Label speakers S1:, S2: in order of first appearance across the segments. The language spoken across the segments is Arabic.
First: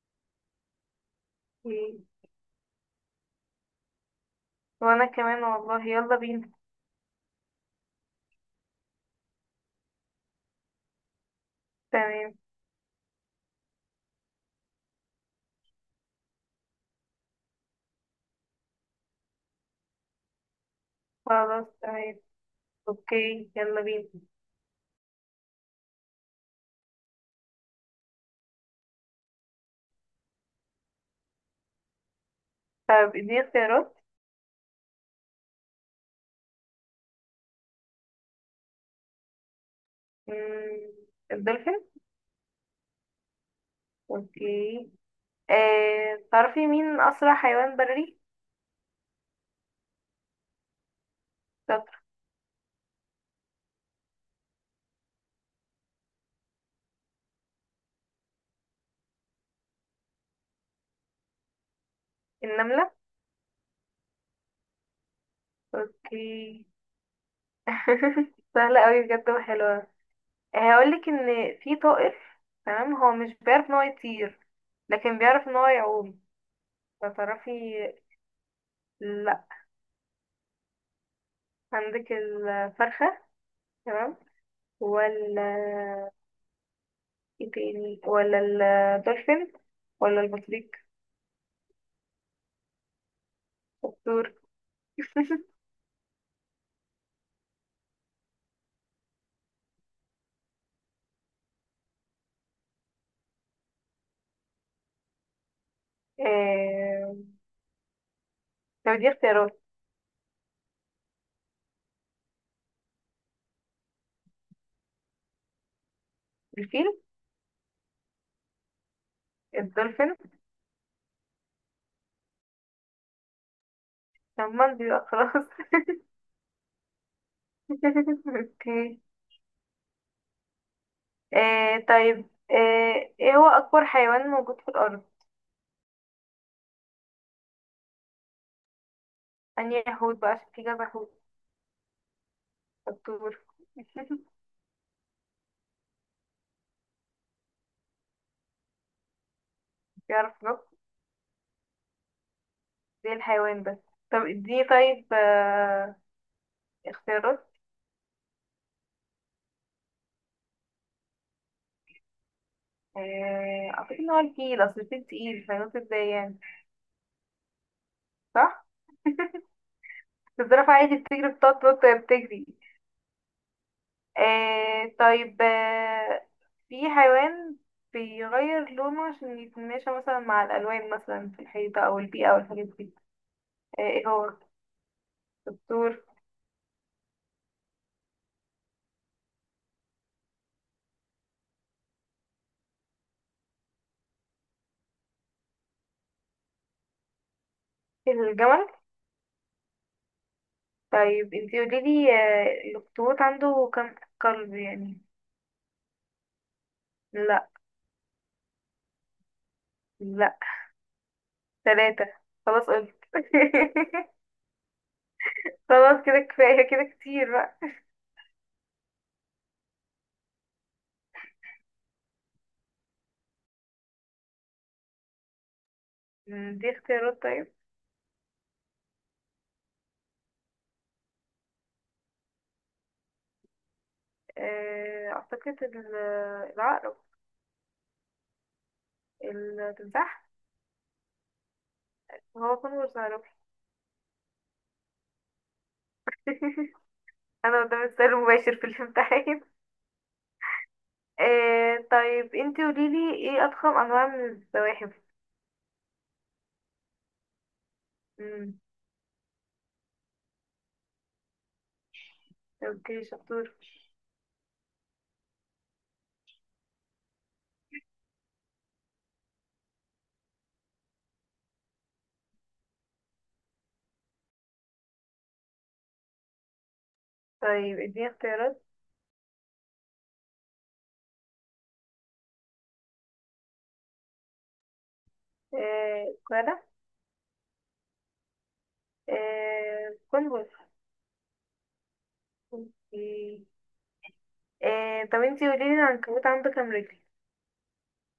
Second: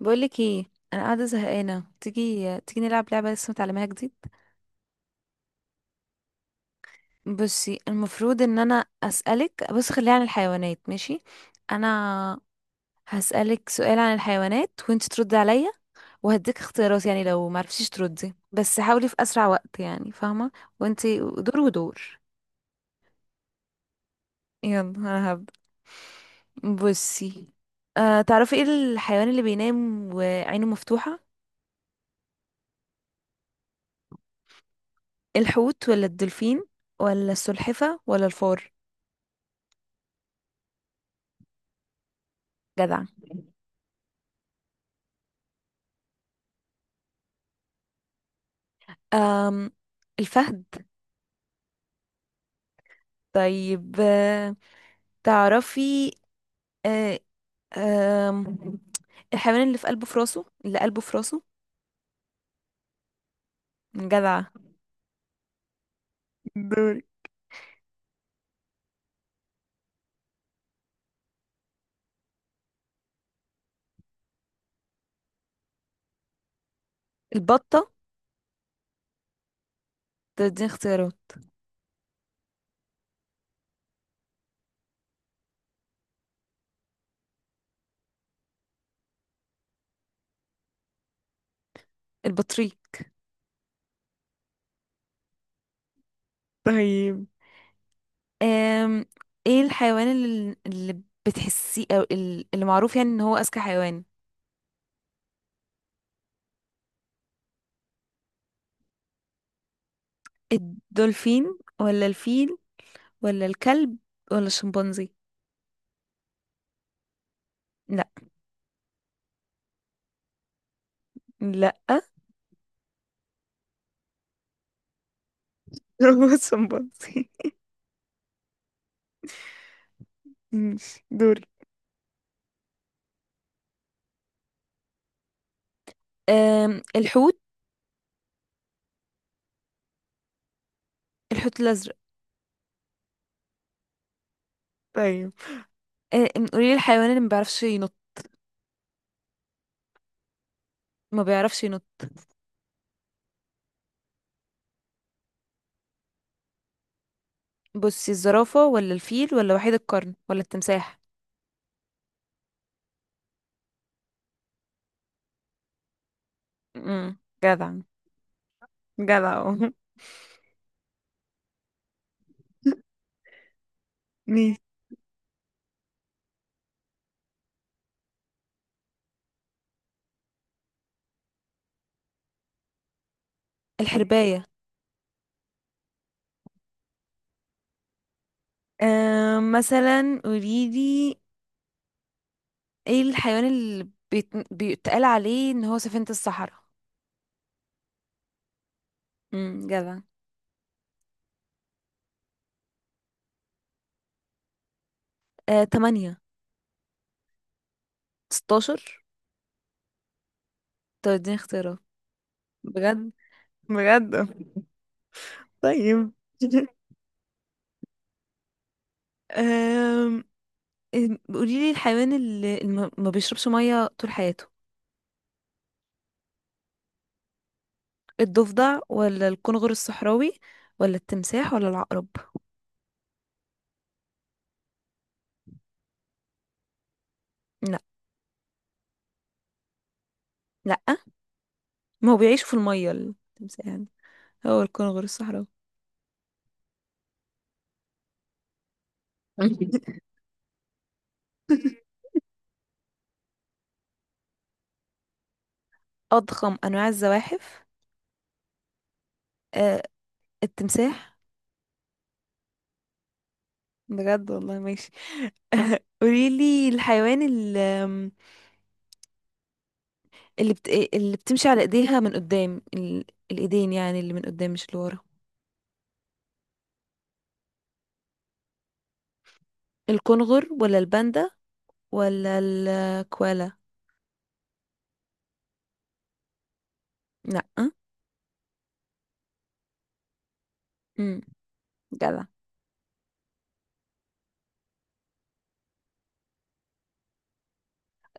S1: بقولك ايه؟ انا قاعده زهقانه،
S2: مم.
S1: تيجي تيجي نلعب لعبه لسه متعلماها جديد.
S2: وأنا كمان والله، يلا بينا.
S1: بصي، المفروض ان انا اسالك، بص خليها عن الحيوانات، ماشي؟
S2: تمام،
S1: انا هسالك سؤال عن الحيوانات وانت تردي عليا وهديك اختيارات. يعني لو ما عرفتيش تردي بس حاولي في اسرع وقت، يعني فاهمه؟ وانت دور
S2: خلاص تمام.
S1: ودور.
S2: أوكي يلا بينا.
S1: يلا انا هبدا. بصي، تعرفي ايه الحيوان اللي بينام وعينه مفتوحه؟
S2: طب اديني اختيارات.
S1: الحوت ولا الدولفين؟ ولا السلحفه ولا الفار؟
S2: مم. الدولفين.
S1: جدع.
S2: أوكي. آه. تعرفي مين أسرع حيوان بري؟
S1: أم الفهد.
S2: شاطر.
S1: طيب تعرفي آه، آم، الحيوان اللي قلبه في راسه.
S2: النملة.
S1: جدعة.
S2: أوكي.
S1: دوري.
S2: سهلة أوي بجد وحلوة. هقولك إن في طائر، تمام، هو مش بيعرف إن هو يطير لكن بيعرف إن هو يعوم. فتعرفي؟
S1: البطة.
S2: لأ،
S1: دي اختيارات.
S2: عندك الفرخة، تمام، ولا ايه تاني، ولا الدولفين ولا البطريق؟
S1: البطريق.
S2: الطور.
S1: طيب أم ايه الحيوان اللي بتحسيه او اللي معروف يعني ان هو اذكى حيوان؟
S2: آه... طب دي اختيارات.
S1: الدولفين ولا الفيل؟ ولا الكلب ولا الشمبانزي؟
S2: الفيل.
S1: لا.
S2: الدولفين.
S1: لا.
S2: طب ما دي بقى خلاص.
S1: هو الشمبانزي.
S2: اوكي.
S1: ماشي، دوري.
S2: ايه هو اكبر حيوان موجود في الارض؟
S1: الحوت.
S2: اني حوت بقى، عشان في كذا حوت.
S1: الحوت الازرق.
S2: الطور.
S1: ايوه. قولي لي الحيوان اللي ما بيعرفش ينط.
S2: بيعرف ينط
S1: ما بيعرفش ينط.
S2: زي الحيوان بس. طب اديني طيب اختيارات.
S1: بصي، الزرافة ولا الفيل ولا وحيد القرن ولا التمساح؟
S2: اعتقد ان هو الفيل، اصل الفيل تقيل، فينط ازاي يعني.
S1: امم. جدع.
S2: صح.
S1: جدع أهو.
S2: الزرافة عادي بتجري، بتقعد تنط وهي بتجري.
S1: ماشي.
S2: آه طيب آه، في حيوان بيغير لونه عشان يتماشى مثلا مع الألوان، مثلا في الحيطة أو البيئة أو الحاجات دي. آه، ايه هو؟
S1: الحرباية.
S2: الدكتور.
S1: مثلا قولي لي، ايه الحيوان اللي بيتقال عليه ان هو سفينة الصحراء؟
S2: الجمل.
S1: امم. جدع.
S2: طيب انتي قوليلي، آه، الأخطبوط عنده كام قلب يعني؟
S1: 8.
S2: لا.
S1: 16.
S2: لا.
S1: طب اديني اختيارات.
S2: ثلاثة. خلاص قلت.
S1: بجد؟ بجد؟
S2: خلاص
S1: طيب.
S2: كده، كفاية كده، كتير بقى.
S1: آم، إم، قولي لي الحيوان اللي ما بيشربش ميه طول حياته.
S2: مم، دي اختيارات طيب.
S1: الضفدع ولا الكنغر الصحراوي؟ ولا التمساح ولا العقرب؟
S2: آه، أعتقد العقرب.
S1: لا.
S2: التمساح.
S1: لا، ما هو بيعيش في
S2: هو
S1: الميه
S2: كونفرس هروح.
S1: التمساح يعني. هو الكنغر الصحراوي.
S2: انا قدام السؤال المباشر في الامتحان. آه طيب انتي قوليلي، ايه اضخم انواع من الزواحف؟
S1: اضخم انواع الزواحف؟
S2: امم.
S1: آه التمساح.
S2: اوكي شطور.
S1: بجد والله. ماشي. قولي لي الحيوان اللي، اللي بتمشي على ايديها من قدام الايدين. يعني اللي من قدام مش اللي ورا.
S2: طيب اديني اختيارات.
S1: الكنغر ولا الباندا؟ ولا الكوالا؟
S2: آه كوالا.
S1: لأ.
S2: آه كونفرس.
S1: امم. جدع.
S2: اوكي. آه طب انتي قوليلي، العنكبوت عنده كام رجل؟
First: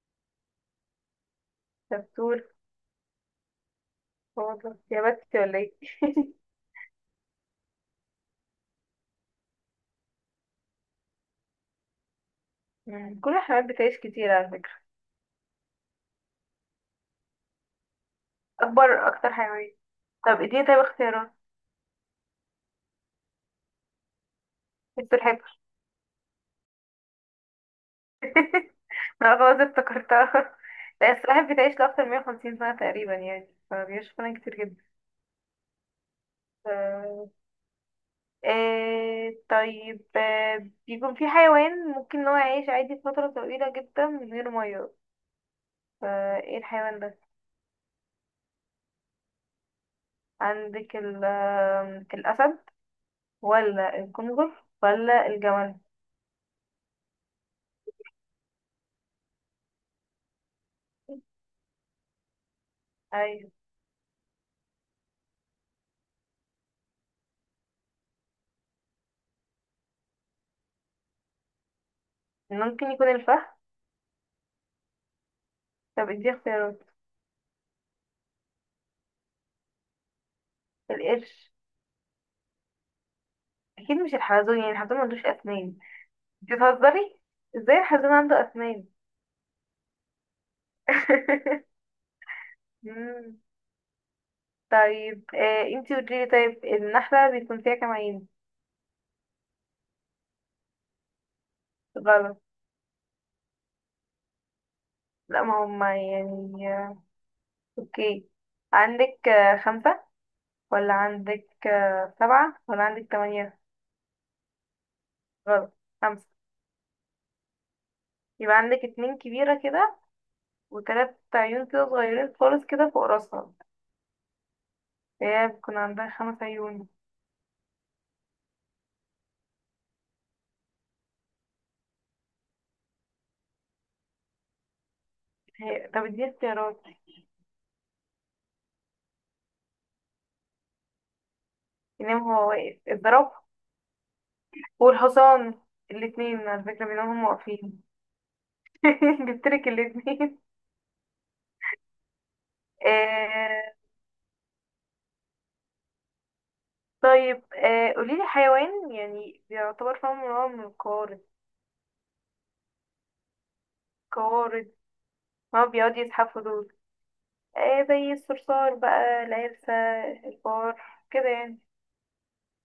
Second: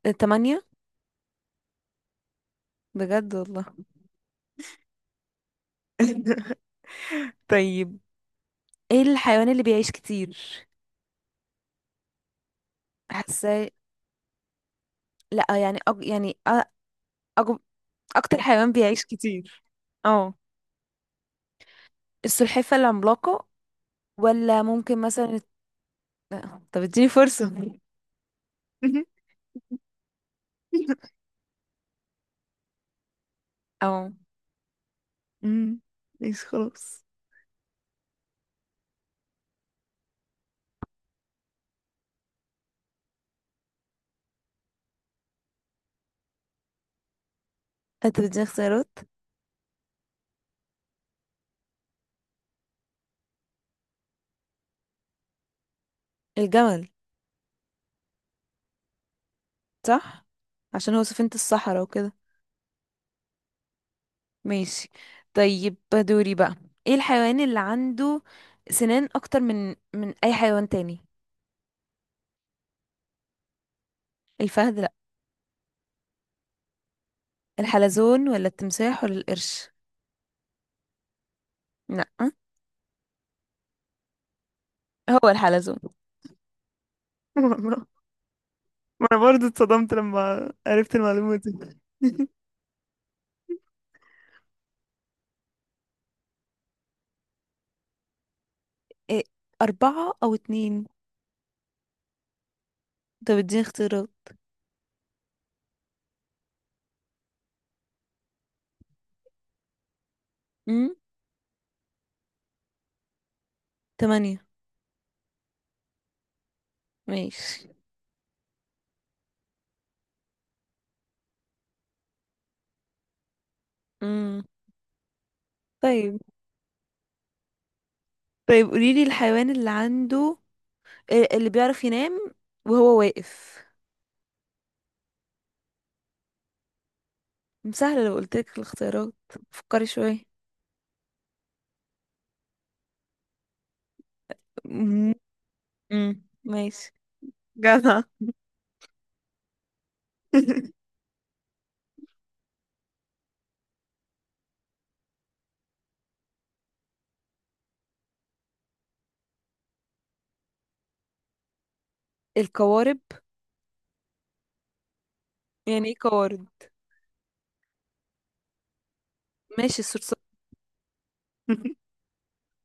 S1: تمانية.
S2: شطور.
S1: بجد والله.
S2: هو والله يا بختي ولا ايه.
S1: طيب، ايه الحيوان اللي بيعيش كتير؟
S2: مم. كل
S1: حاسه.
S2: الحيوانات بتعيش كتير على فكرة.
S1: لأ يعني يعني أج... اكتر حيوان بيعيش
S2: اكبر اكتر
S1: كتير.
S2: حيوان.
S1: اه.
S2: طب اديني طيب اختيارات.
S1: السلحفة العملاقة، ولا ممكن مثلا
S2: السلحفاة.
S1: طب اديني فرصة.
S2: اه خلاص افتكرتها. لا، السلاحف بتعيش لأكتر من 150 سنة تقريبا يعني،
S1: اه.
S2: فبيعيش فعلا كتير جدا.
S1: مم. ماشي خلاص.
S2: ف- آه طيب آه، بيكون في حيوان ممكن ان هو يعيش عادي فترة طويلة جدا من غير مية، فايه الحيوان ده؟
S1: انت بتديني اختيارات.
S2: عندك ال آه، الأسد ولا الكنغر ولا الجمل؟
S1: الجمل. صح، عشان هو سفينة الصحراء وكده.
S2: أيوة.
S1: ماشي. طيب دوري بقى. ايه الحيوان اللي عنده سنان اكتر من اي حيوان تاني؟
S2: ممكن يكون الفهد.
S1: الفهد لا.
S2: طب ادي اختيارات.
S1: الحلزون ولا التمساح ولا القرش؟
S2: القرش.
S1: لا.
S2: أكيد مش الحلزون، يعني الحلزون ملوش
S1: هو الحلزون.
S2: أسنان. بتهزري؟ ازاي الحلزون عنده أسنان؟
S1: ما انا برضه اتصدمت لما عرفت المعلومة دي.
S2: مم. طيب آه انتي قوليلي، طيب النحلة بيكون فيها كام عين؟
S1: إيه، 4 أو 2.
S2: غلط.
S1: طب اديني اختيارات.
S2: لا، ما هما يعني، اوكي، عندك آه خمسة، ولا
S1: امم
S2: عندك آه سبعة، ولا عندك تمانية؟
S1: 8.
S2: غلط. خمسة.
S1: ماشي.
S2: يبقى عندك اتنين كبيرة كده، وتلات عيون كده صغيرين خالص كده فوق راسها.
S1: امم.
S2: هي بيكون عندها
S1: طيب.
S2: خمس عيون.
S1: طيب قوليلي الحيوان اللي عنده إيه، اللي بيعرف ينام وهو واقف.
S2: هي طب اديني اختيارات.
S1: سهلة لو قلتلك الاختيارات. فكري شوية.
S2: ينام هو واقف؟ الزرافة
S1: مم.
S2: والحصان،
S1: مم.
S2: الاتنين على فكرة
S1: ماشي،
S2: بيناموا هما واقفين.
S1: جدع.
S2: جبتلك الاتنين. آه، طيب آه قوليلي، حيوان يعني بيعتبر فاهم نوع من القوارض.
S1: القوارب.
S2: قوارض. ما هو
S1: يعني ايه
S2: بيقعد يزحفوا
S1: قوارب؟
S2: دول. آه زي الصرصار بقى، العرسة،
S1: ماشي، الصرصار.
S2: الفار، كده يعني.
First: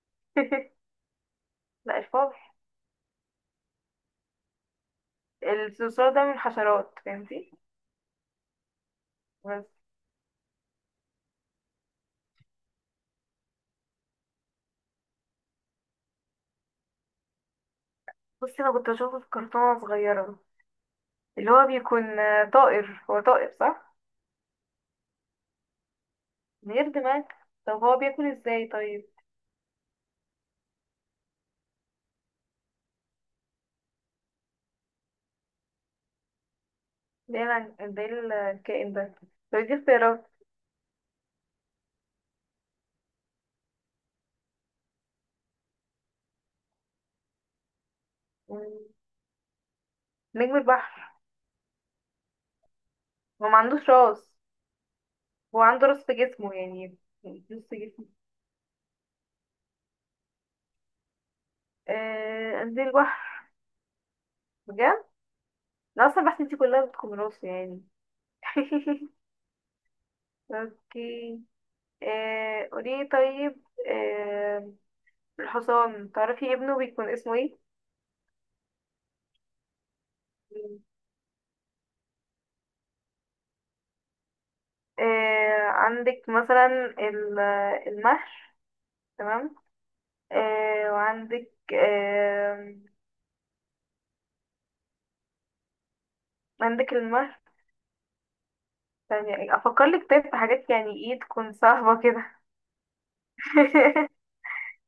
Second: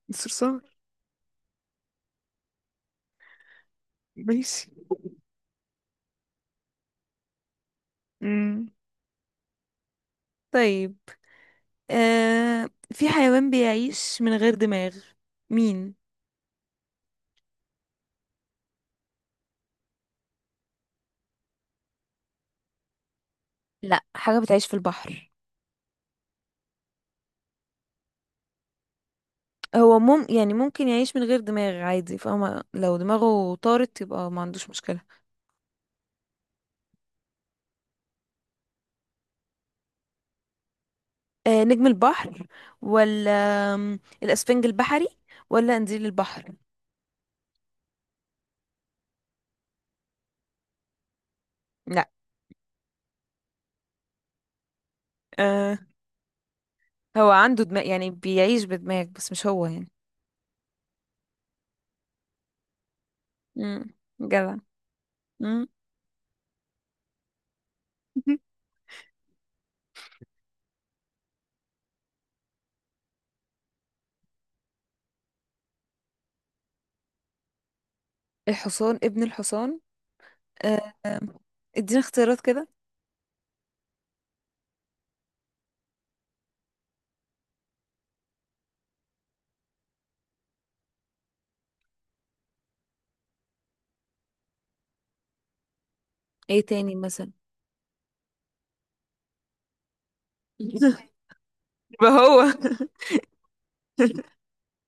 S1: الصرصار.
S2: لا، الفار.
S1: ماشي.
S2: الصرصار ده من الحشرات، فهمتي،
S1: مم.
S2: بس.
S1: طيب في حيوان بيعيش من غير دماغ. مين؟
S2: بصي، انا كنت بشوفه في كرتونة وأنا صغيرة، اللي هو بيكون آه، طائر، هو طائر صح؟
S1: لا، حاجة بتعيش في البحر.
S2: من غير دماغ. طب هو بياكل ازاي طيب؟
S1: هو يعني ممكن يعيش من غير دماغ عادي، فاهمة؟ لو دماغه طارت يبقى ما عندوش مشكلة.
S2: ده الكائن ده. طب دي اختيارات.
S1: نجم البحر، ولا الأسفنج البحري، ولا قنديل البحر.
S2: مم، نجم البحر.
S1: لا.
S2: هو ما عندوش راس. هو
S1: آه
S2: عنده رص في جسمه يعني.
S1: هو عنده
S2: نص
S1: دماغ
S2: جسمه.
S1: يعني بيعيش بدماغ بس مش هو يعني.
S2: آه قد ايه البحر.
S1: امم. جدع.
S2: بجد.
S1: امم.
S2: انا اصلا بحس انتي كلها بتكون راسه يعني. اوكي. آه قولي، طيب آه، الحصان تعرفي ابنه بيكون اسمه ايه؟
S1: الحصان ابن الحصان؟ آه آه، ادينا اختيارات كده.
S2: آه عندك مثلا ال- المهر، تمام، آه وعندك آه،
S1: ايه
S2: عندك
S1: تاني مثلا؟
S2: المهر. ثانية افكر لك، طيب في حاجات يعني ايه تكون صعبة
S1: يبقى
S2: كده.
S1: هو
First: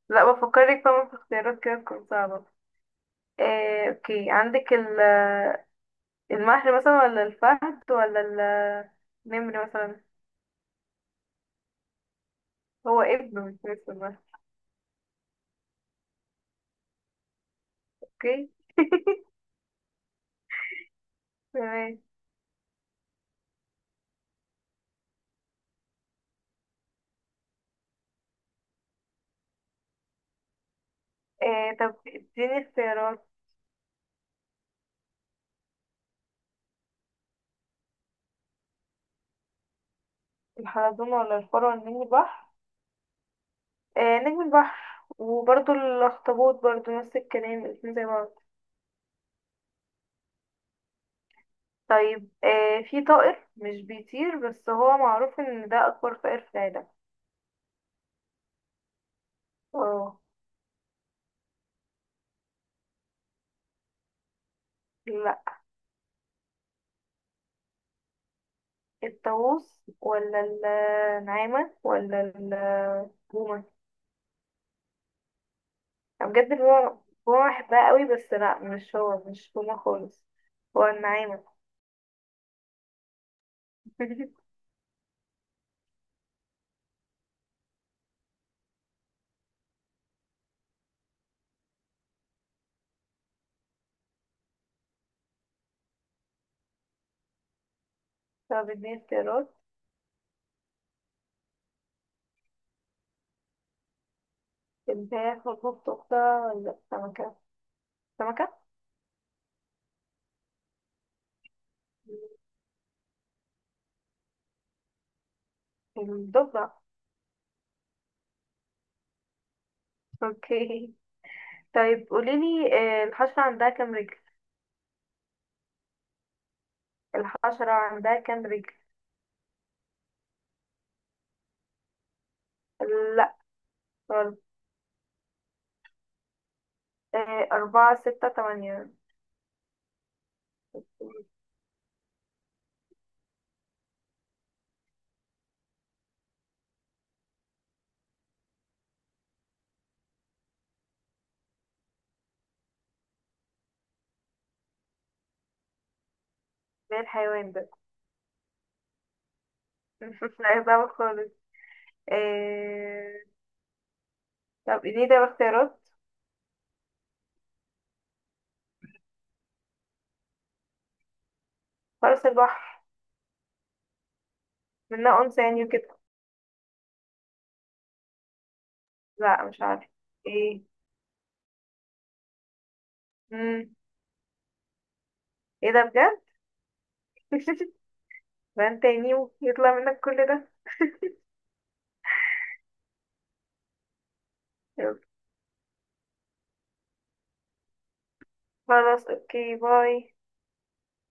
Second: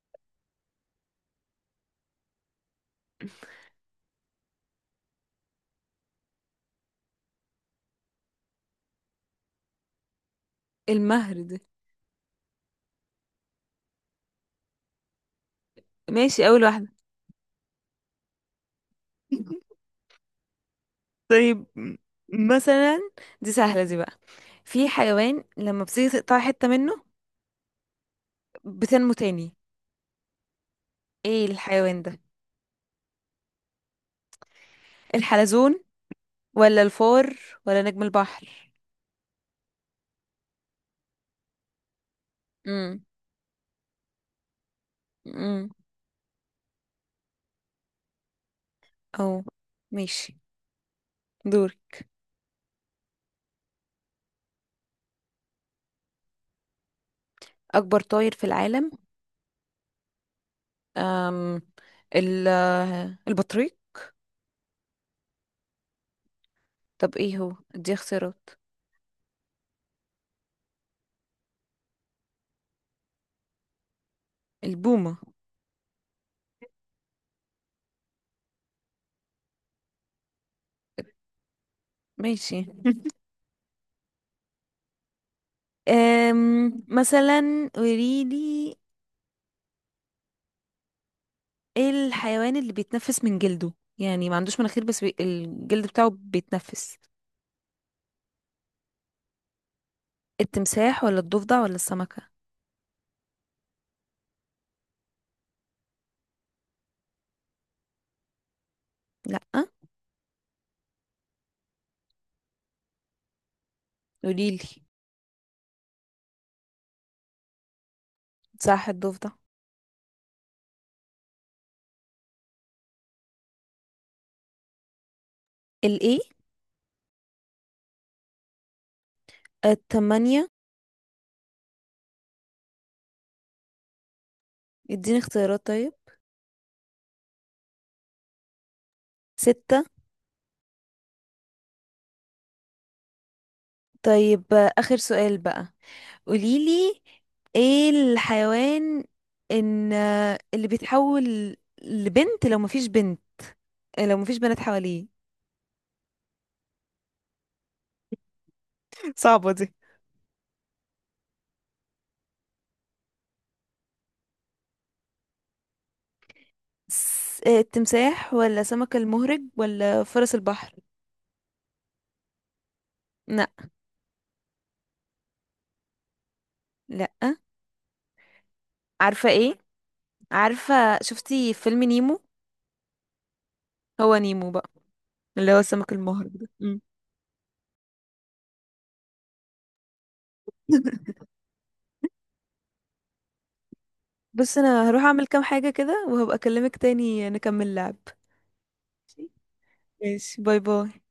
S2: لا بفكر لك طبعا في اختيارات كده تكون صعبة. إيه، اوكي، عندك المهر مثلا، ولا الفهد، ولا النمر مثلا.
S1: المهر ده.
S2: هو ابنه مش اسمه المهر؟
S1: ماشي، اول واحدة.
S2: اوكي.
S1: طيب
S2: تمام.
S1: مثلا. دي سهلة دي بقى. في حيوان لما بتيجي تقطع حتة منه بتنمو تاني. ايه
S2: إيه، طب
S1: الحيوان ده؟
S2: اديني اختيارات.
S1: الحلزون ولا الفار ولا نجم البحر.
S2: الحلزون ولا الفار ولا نجم البحر؟ إيه، نجم البحر،
S1: امم.
S2: وبرضو الاخطبوط برضو نفس الكلام، الاتنين زي بعض.
S1: او، ماشي، دوري.
S2: طيب إيه، في طائر مش بيطير بس هو معروف ان ده اكبر طائر في العالم.
S1: اكبر طائر في العالم؟
S2: اه.
S1: أم ال البطريق.
S2: لا.
S1: طب ايه هو، دي اختيارات.
S2: الطاووس ولا النعامة ولا البومة.
S1: البومة.
S2: أنا بجد بابا بابا بحبها قوي، بس لا مش هو، مش هما خالص. هو النعامة.
S1: ماشي. مثلا قوليلي ايه الحيوان اللي بيتنفس من جلده؟ يعني ما عندوش مناخير بس الجلد بتاعه بيتنفس.
S2: طب اديني اختيارات.
S1: التمساح ولا الضفدع ولا السمكة؟
S2: الفراخ والبط أختها ولا السمكة. السمكة.
S1: لا. قوليلي.
S2: الضبع.
S1: صح، الضفدع.
S2: اوكي. طيب قوليلي آه، الحشرة عندها كام رجل؟
S1: الايه؟
S2: الحشرة عندها كام رجل؟
S1: التمانية.
S2: لا. غلط.
S1: اديني اختيارات طيب.
S2: آه، أربعة، ستة، تمانية.
S1: 6. طيب آخر سؤال بقى. قوليلي ايه الحيوان، ان اللي بيتحول لبنت لو مفيش بنت، لو مفيش بنات حواليه.
S2: زي الحيوان ده.
S1: صعبة دي.
S2: لا يصعب خالص. آه، طب اديني ده اختيارات.
S1: التمساح ولا سمك المهرج ولا فرس البحر؟
S2: فرس البحر.
S1: لا.
S2: منها أنثى يعني وكده.
S1: لا. عارفة
S2: لا
S1: ايه؟
S2: مش عارفة. ايه؟
S1: عارفة، شفتي فيلم نيمو؟
S2: مم.
S1: هو نيمو بقى، اللي هو
S2: ايه ده
S1: السمك
S2: بجد؟
S1: المهرج ده. مم.
S2: بان تاني ويطلع منك كل ده.
S1: بص، انا
S2: يلا.
S1: هروح اعمل كام حاجة كده وهبقى اكلمك تاني نكمل لعب.
S2: خلاص اوكي باي.
S1: ماشي، باي باي.